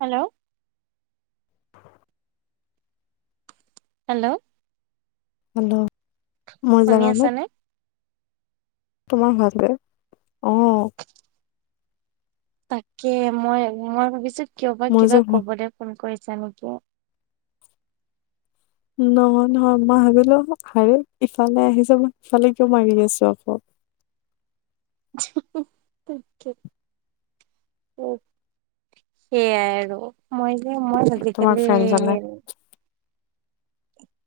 Hello. Hello. Hello মই শুনি জানানে। আছানে? তোমাৰ ভাজবেক অ। [unintelligible] তাকে মই মই ভাবিছো কিয় বা মই যে কিবা ভু- কবলে ফোন কৰিছা নেকি। নহয় নহয় মই ভাবিলো হে ইফালে আহিছে মই ইফালে কিয় মাৰি আছো আকৌ। [unintelligible] [inaudible] সেইয়াই আৰু মই যে মই তোমাৰ আজিকালি। ফ্ৰেণ্ডজনে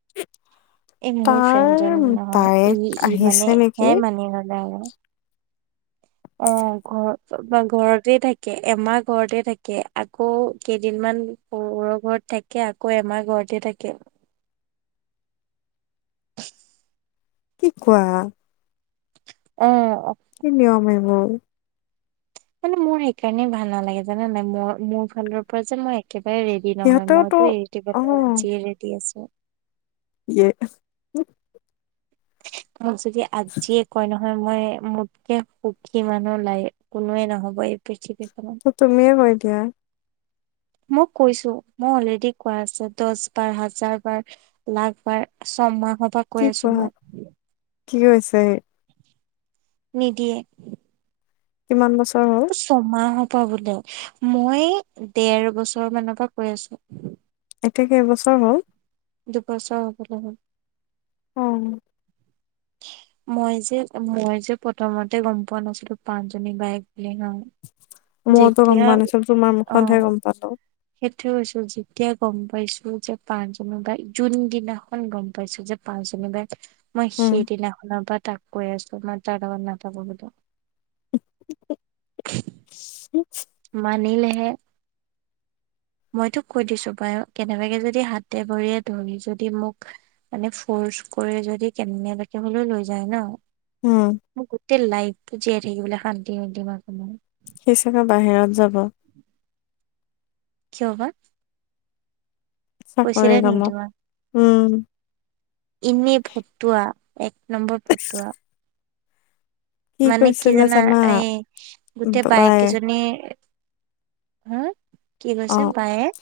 [unintelligible] এই মোৰ তাৰ ফ্ৰেণ্ডজন নহয় বায়েক ই ই মানে আহিছে নেকি হেয়া মানি ললে আৰু। অ ঘ বা ঘৰতে থাকে এমাহ ঘৰতে থাকে আকৌ কেইদিনমান। সহুৰৰ ঘৰত থাকে আকৌ এমাৰ ঘৰতে থাকে। কি কোৱা। অ। কি নিয়ম এইবোৰ। মানে মোৰ সেইকাৰণে ভাল নালাগে জানা নাই মই মোৰ ফালৰ পৰা যে মই। একেবাৰে ৰেডি নহয় সিহঁতেওতো মইতো এৰি অ দিবলে আজিয়ে ৰেডি আছো। ইয়ে। মোক যদি আজিয়ে কয় ন। হয় মই মোতকে সুখী মানুহ লাই কোনোৱে নহব এই পৃথিৱীখনত। তো তুমিয়ে কৈ দিয়া। মই কৈছো মই অলৰেডি কোৱা আছে দশ বাৰ হাজাৰ বাৰ। লাখবাৰ ছমাহ পা। কি কোৱা কি হৈছে। নিদিয়ে। কিমান বছৰ হ'ল। ছমাহ পা বোলে মই দেৰ বছৰ মানৰ পৰা কৈ আছো। এতিয়া কেইবছৰ হ'ল। দুবছৰ হবলে হল। অ। মই যে মই যে প্ৰথমতে গম পোৱা নাছিলো পাঁচ জনী বায়ক বুলি নহয়। মওতো গম পোৱা নাছিলো তোমাৰ মুখতহে গম পালো। সেইটোয়ে কৈছো যেতিয়া গম পাইছো যে পাঁচ বা জুন দিনাখন গম পাইছো যে। পাচজনি বাইক মই উম সেইদিনাখনৰ পৰা তাক কৈ আছো মই তাৰ লগত নাথাকো বুলি। [unintelligible] মানিলেহে। মইতো কৈ দিছো বায় কেনেবাকে যদি হাতে ভৰিয়ে ধৰি যদি মোক। মানে ফৰ্চ কৰি যদি কেনেবাকে হলেও লৈ যায় ন। উমঁ। গোটেই লাইফটো জীয়াই থাকিবলৈ শান্তি নিদিম আপুনাক। সি চাগে বাহিৰত যাব। কিয় বা? কৈছিলে চাকৰি নেকি কামত তোমাক? উম এনেই ফটুৱা, এক নম্বৰ ফটুৱা। মানে কি জানা এই গোটেই বায়েক বায়ে কেইজনী- হুম কি অ কৈছে বায়েক?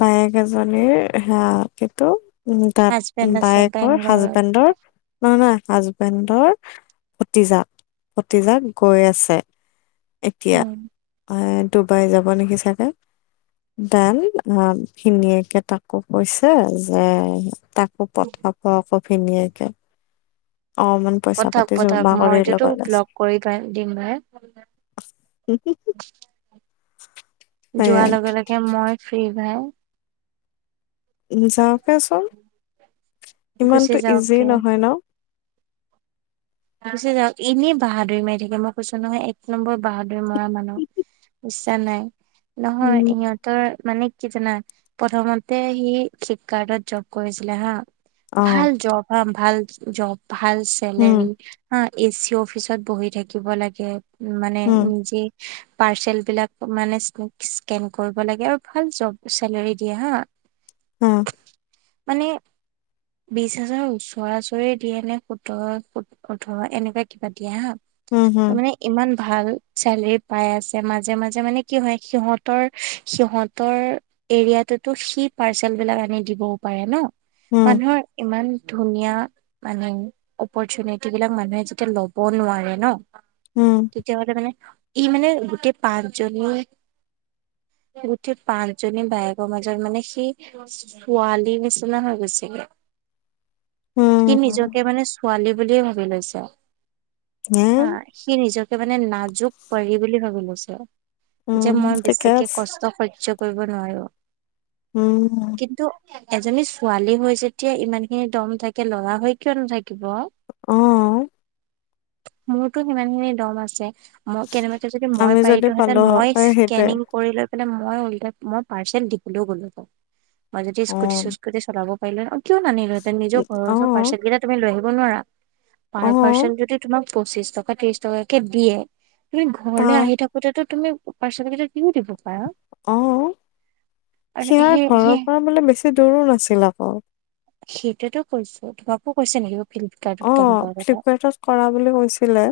বায়েক এজনীৰ হাঁ কিন্তু- উম' তা'ত হাজবেণ্ড আছে বায়েকৰ বেংগলৰ হাজবেণ্ডৰ নহয়-নহয় হাজবেণ্ডৰ- ভতিজাক, ভতিজাক গৈ আছে। এতিয়া উম ডুবাই যাব নেকি চাগে। দান, আঁহ ভিনিয়েকে কৈছে যে তাকো পথাওক। ককাইৰ ভিনিয়েকে। অঁহ', মান পঠাউক-পঠাওক। মইটোতো ব্লক কৰি পেলাই দিম হে। হয় নেকি। যোৱাৰ লগে-লগে মই ফ্ৰী ভাই। যাওকেচোন ইমানটো গুচি যাওঁক ইজি গে। নহয় ন তাৰপিছত যাওঁক। এনেই বাহাদুৰি মাৰি থাকে, মই কৈছো নহয় এক নম্বৰ বাহাদুৰ মৰা মানুহ ইচ্ছা নাই। নহয় ইহঁত- ৰ মানে কি জানা প্ৰথমতে সি ফ্লিপকাৰ্টত জব কৰিছিলে হাঁ। ভাল জব হাঁ, ভাল জব, ভাল চেলাৰী। হাঁ, এ চি অফিচত বহি থাকিব লাগে মানে নিজে। পাৰ্চেল বিলাক মানে স্কেন কৰিব লাগে আৰু ভাল জব চেলাৰী দিয়ে হাঁ। উমঁ। মানে বিশ হাজাৰ ওচৰাচৰি দিয়ে নে, সোতৰ- উঠৰ এনেকুৱা কিবা দিয়া হাঁ। উম, হুম। ইমান ভাল চেলেৰি পাই আছে। মাজে-মাজে মানে কি হয় সিহঁতৰ-সিহঁতৰ- এৰিয়া বিলাকতো সি পাৰ্চেল বিলাক আনি দিবও পাৰে ন। মানুহৰ ইমান ধুনীয়া মানে অপৰচুনেট- সেইবিলাক মানুহে যেতিয়া ল'ব নোৱাৰে ন, তেতিয়াহ'লে মানে- ই মানে গোটেই পাঁচজনীয়ে- গোটেই পাঁচ জনী বায়েকৰ মাজত মানে সেই- ছোৱালী নিচিনা হৈ গৈছেগে। সি নিজকে মানে ছোৱালী বুলিয়ে ভাবি লৈছে। হাঁ, সি নিজকে মানে নাজুক পৰী বুলি ভাবি লৈছে। যে মই ঠিকে বেছিকে আছে। কষ্ট সহ্য কৰিব নোৱাৰো। উমঁ। কিন্তু এজনী ছোৱালী হৈ যেতিয়া ইমান খিনি দম থাকে ল'ৰা হৈ কিয় নাথাকিব। অঁহ। মোৰোতো সিমানখিনি দম আছে। মই কেনেবাকে যদি মই আমি যদি পাৰিলো পালো হেঁতেন মই হয় এই সেইটোৱে। স্কেনিং কৰি লৈ- মই ওলটাই মই পাৰ্চেল দিবলৈও গ'লো হয়। মই যদি অ' স্কুটি-চিচকুটি চলাব পাৰিলো হয়। পাৰিলো হয়। অ কিয় নানিলোহেঁতেন ই নিজৰ ঘৰ ওচৰৰ অ' পাৰ্চেল কেইটা তুমি লৈ আহিব নোৱাৰা। পাৰ অ' পাৰ্চন যদি তোমাক পঁচিশ টকা ত্ৰিশ টকাকে দিয়ে তুমি ঘৰলে তাৰ আহি থাক সটটো তুমি পাৰ্চেল কেইটা দিও দিব পাৰা অ আৰু সেয়াৰ সেই সেই ঘৰৰ পৰা বোলে বেছি দূৰো নাছিল আকৌ সেইটোতো কৈছো তোমাকো কৈছে নেকি ফ্লিপকাৰ্ট অ ফ্লিপকাৰ্টত কৰা বুলি কৈছিলে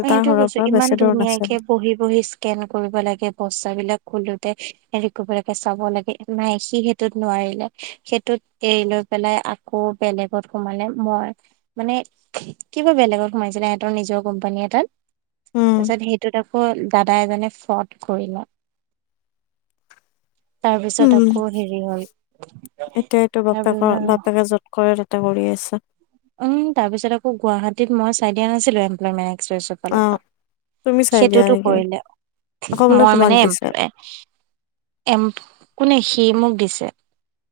মই তাৰ সেইটোয়ে ঘৰৰ কৈছো পৰা ইমান বেছি দূৰ নাছিল। ধুনীয়াকে বহি বহি স্কেন কৰিব লাগে বস্তা বিলাক খুলোতে হেৰি কৰিব লাগে চাব লাগে নাই সি সেইটোত নোৱাৰিলে সেইটোত এৰি লৈ পেলাই আকৌ বেলেগত সোমালে মই মানে কিবা বেলেগত সোমাইছিলে সিহঁতৰ নিজৰ কোম্পানী এটাত উম, তাৰপিছত সেইটোত আকৌ দাদা এজনে ফ্ৰড কৰি লয় তাৰপিছত হুম। আকৌ হেৰি হল এতিয়া এইটো বাপেকৰ তাৰপিছত বাপেকে যত কৰে কৰি আছে উম তাৰ পিছত আকৌ গুৱাহাটীত মই চাই দিয়াছিলো এম্প্লমেণ্ট অ' তুমি এক্সপ্ৰেছত চাই দিয়া সেইটোতো নেকি? কৰিলে আকৌ বোলে মই তোমাক মানে দিছে এমপ্লয় এম কোনে সি মোক দিছে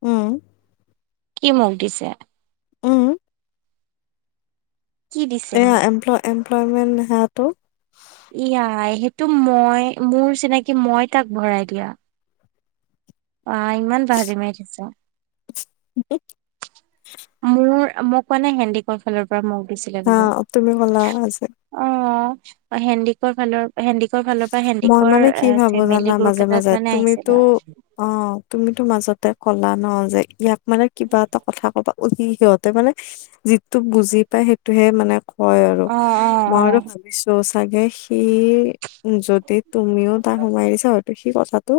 উম কি মোক দিছে উম কি দিছে এয়া মোক? এমপ এমপ্লয়মেণ্ট সেটো ইয়াই সেইটো মই মোৰ চিনাকি মই তাক ভৰাই দিয়া অ ইমান পাহৰি মাৰি দিছো কি মোৰ মোক মানে হেন্দিকৰ ফালৰ পৰা মোক দিছিলে হা কিন্তু তুমি ক'লা আজি অ হেন্দিকৰ ফালৰ পৰা হেন্দিকৰ ফালৰ মই হেণ্ডিকৰ মানে কি অ ভাবো জানা ফেমিলি মাজে গ্ৰুপ মাজে এটাত মানে তুমিতো আহিছিলে অ তুমিতো মাজতে কলা ন যে ইয়াক মানে কিবা এটা কথা কবা সি সিহঁতে মানে তো বুজি পাই সেইটোহে মানে কয় আৰু অ অ মই আৰু অ ভাল ছ চাগে সি যদি তুমিও তাক সোমাই দিছা হয়তো সি কথাটো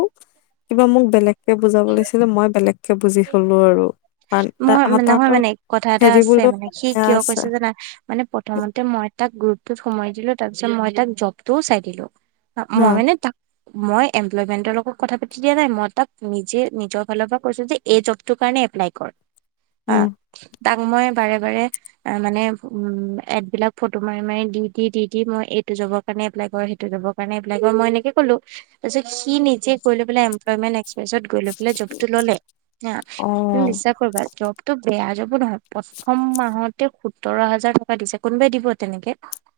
কিবা মোক বেলেগকে বুজাব লাগিছিলে মই বেলেগকে বুজি থলো আৰু কাৰণ মই নহয় তাৰ মানে কথা এটা হেৰি আছে বোলো মানে অলপ সি বেয়া কিয় আছে কৈছে জানা মানে প্ৰথমতে মই তাক গ্ৰুপতোত সোমাই দিলো তাৰ পিছত মই তাক জবটোও চাই দিলো মই উম মানে তাক মই এমপ্লয়মেন্টৰ লগত কথা পাতি দিয়া নাই মই তাক নিজে নিজৰ ফালৰ পৰা কৈছো যে এই জবটোৰ কাৰণে এপ্লাই কৰ বা উম তাক মই বাৰে বাৰে মানে উম এডবিলাক ফটো মাৰি মাৰি দি দি দি দি মই এইটো যবত কাৰণে এপ্লাই কৰে সটোৰ কাৰণে এপ্লাই কৰ মই এনেকে ক'লো তাৰিছত স নিজে কৈ লৈ পেলাই এম্লয়মেন্ট্ এস্কপ্ৰেছত লৈ পেলাই জবটো ললে হা তুমি অ', বিশ্বাস কৰিবা জবতো বেয়া যবো নহয় প্ৰথম মাহতে সোতৰ হাজাৰ টকা দিছে কোনোবাই দিব তেনেকে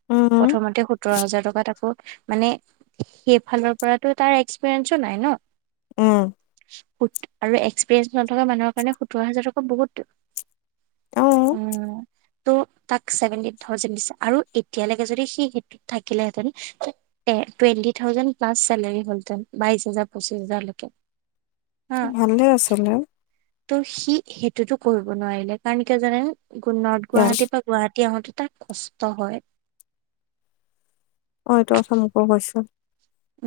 উম প্ৰথমতে সোতৰ হাজাৰ টকাত আকৌ মানে সেইফালৰ পৰাতঝ তাৰ এক্সপিৰিয়েঞ্চো নাই ন উম, আৰু এক্সপিৰিয়েঞ্চ নথকা মানুহৰ কাৰণে, সোতৰ হাজাৰ টকা বহুত। অ উম, ত, তাক ছেভেনটিন থাউজেণ্ড দিছে আৰু এতিয়ালৈকে যদি সি, সেইটোত থাকিলেহেঁতেন তে, টুৱেণ্টি থাউজেণ্ড প্লছ চেলাৰী হলঁহেতেন, বাইছ হাজাৰ, পঁচিছ হাজাৰলৈকে। হা ভালে আছিলে। ত, সি সেইটোতো কৰিব নোৱাৰিলে, কাৰণ কিয় জানানে, নৰ্থ ইয়াত গুৱাহাটীৰ পৰা গুৱাহাটী আহোতে, তাৰ কষ্ট হয়। অ, এইটো কথা মোকো কৈছে।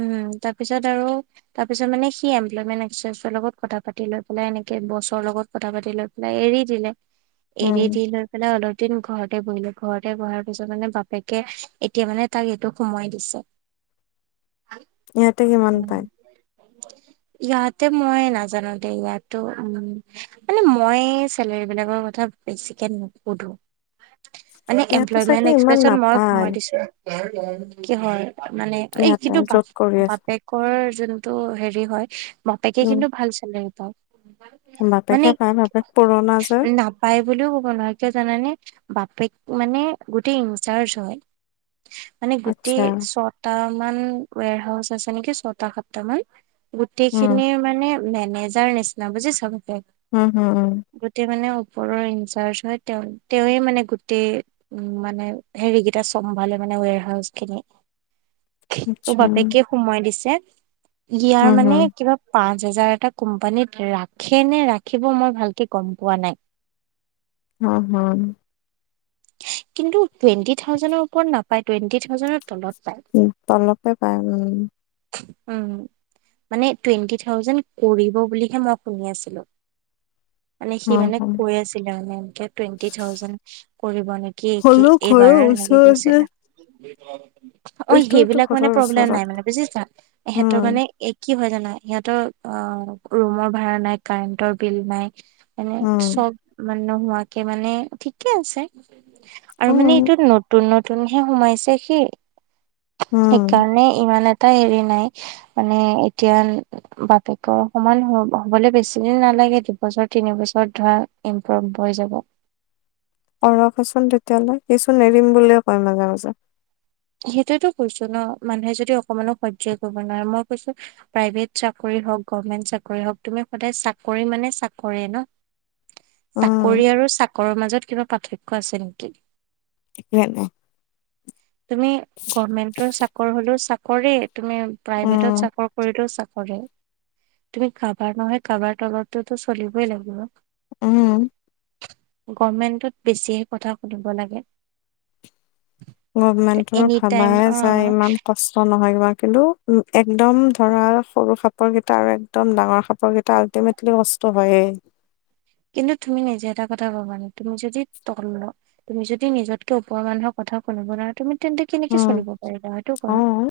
উম, তাৰপিছত আৰু তাৰপিছত মানে সি, এমপ্লয়মেণ্ট এক্সচেঞ্জৰ লগত কথা পাতি লৈ, পেলাই এনেকে বছৰ লগত কথা পাতি লৈ পেলাই এৰি দিলে, উম এৰি দি লৈ মানে অলপ দিন ঘৰতে বহিলে, ঘৰতে বহাৰ পিছত মানে বাপেকে এতিয়া মানে তাক এইটো সোমাই দিছে। ইয়াতে কিমান উম, পায় ইয়াতে মই নাজানো দেই, ইয়াতো উম, মানে মই চলেৰী বিলাকৰ কথা বেছিকে, নুসুধো। মানে ইয়াতে এমপ্লয়মেন্ট চাগে ইমান এক্সপ্ৰেচত মই নাপায় সোময় দিছো, কি হৰ, মানে এই ইয়াতে কিন্তু য'ত বাপে- কৰি আছে বাপেকৰ যোনটো হেৰি হয়, বাপেকে উম কিন্তু ভাল চালাৰী পা বাপেকে পায়, বাপেক পুৰণা যে। পায় বুলিও ক'ব নোৱাৰো, কিয় জানানে? বাপেক মানে গোটেই ইনচাৰ্জ হয়। মানে গোটেই আচ্ছা ছটা মান, ৱেৰ হাউচ আছে নেকি, ছয়টা, সাতটা মান। উম গোটেইখিনিৰ মানে মেনেজাৰ নিচিনা, বুজিছ বাপেক। উম, হম, উম, গোটেই মানে ওপৰৰ ইনচাৰ্জ হয়, তেওঁ তেওঁৱে মানে গোটেই উম, মানে হেৰিকেইটা চম্ভালে মানে, ৱেৰ হাউচ খিনি। ত, আচ্ছা বাপেকেই সোমাই দিছে, ইয়াৰ উম মানে হম কিবা পাঁচ হাজাৰ এটা কোম্পানীত ৰাখে নে, ৰাখিব মই ভালকে গম পোৱা নাই। উম, হম, কিন্তু টুৱেন্টি থাউজেণ্ড ওপৰত নাপায়, টুৱেণ্টি থাউজেণ্ডৰ তলত পায়। উম, তলপে পায় উম, উম, মানে টুৱেণ্টি থাউজেণ্ড কৰিব বুলিহে মই শুনি আছিলো। মানে সি মানে অ কৈ আছিলে মানে, এনকে টুৱেন্টি থাউজেন কৰিব নেকি। কি কি, হলেও এইবাৰ ঘৰৰ এনেকে ওচৰতে কৈছিলে। অ, এইটোতো সেইবিলাক মানে ঘৰৰ প্ৰব্লেম ওচৰত নাই মানে বুজিছা, সিহঁতৰ উম মানে এক কি হয় জানা, সিহঁতৰ অ, ৰুমৰ ভাড়া নাই, কাৰেণ্টৰ বিল নাই। মানে উম চ'ব মানে নোহোৱাকে মানে, ঠিকে আছে। আৰু মানে উম, এইটো নতুন, নতুনহে সোমাইছে সি উম, কাৰণে ইমান এটা হেৰি নাই, মানে এতিয়া বাপেকৰ সমান হ, হ'বলৈ বেছিদিন নালাগে, দুবছৰ তিনিবছৰ ধৰা। ইমপ্ৰুভ হৈ যাব। কৰকচোন তেতিয়ালৈ, সিচোন এৰিম বুলিয়ে কয় মাজে, মাজে। সেইটোতো কৈছো ন, মানুহে যদি অকমানো সয়জ, কৰিব নোৱাৰে মই কৈছো প্ৰাইভেট চাকৰি হওঁক, গভমেন্ট চাকৰি হ'ওক, গভৰ্ণমেণ্ট চাকৰি হক, তুমি সদায় চাকৰি মানে চাকৰি ন, উম, চাকৰি আৰু চাকৰৰ মাজত কিবা পাৰ্থক্য আছে নেকি? [unintelligible] তুমি গভমেন্টৰ চাকৰ হ'লেও চাকৰেই। তুমি প্ৰাইভেটত উম, চাকৰ কৰিলেও চাকৰেই। তুমি কাবাৰ নহয় কাবাৰ তলততো চলিবই লাগিব। উম। গভমেন্টত বেছি হে কথা শুনিব লাগে। গভমেন্টত এনি ভাবা টাইম হে যায় অ' ইমান কষ্ট নহয় কিবা কিন্তু উম, একদম ধৰা সৰু সাপৰ কেইটা আৰু একদম ডাঙৰ সাপৰ কেইটা আল্টিমেটলি কষ্ট হয়েই। কিন্তু তুমি নিজে এটা কথা ভাবানে তুমি যদি তল তুমি যদি নিজতকে ওপৰৰ মানুহৰ কথা সুনিব নোৱাৰা তুমি তেন্তে কেনেকে উম, চলিব পাৰিবা সেইটো কোৱা। অ'।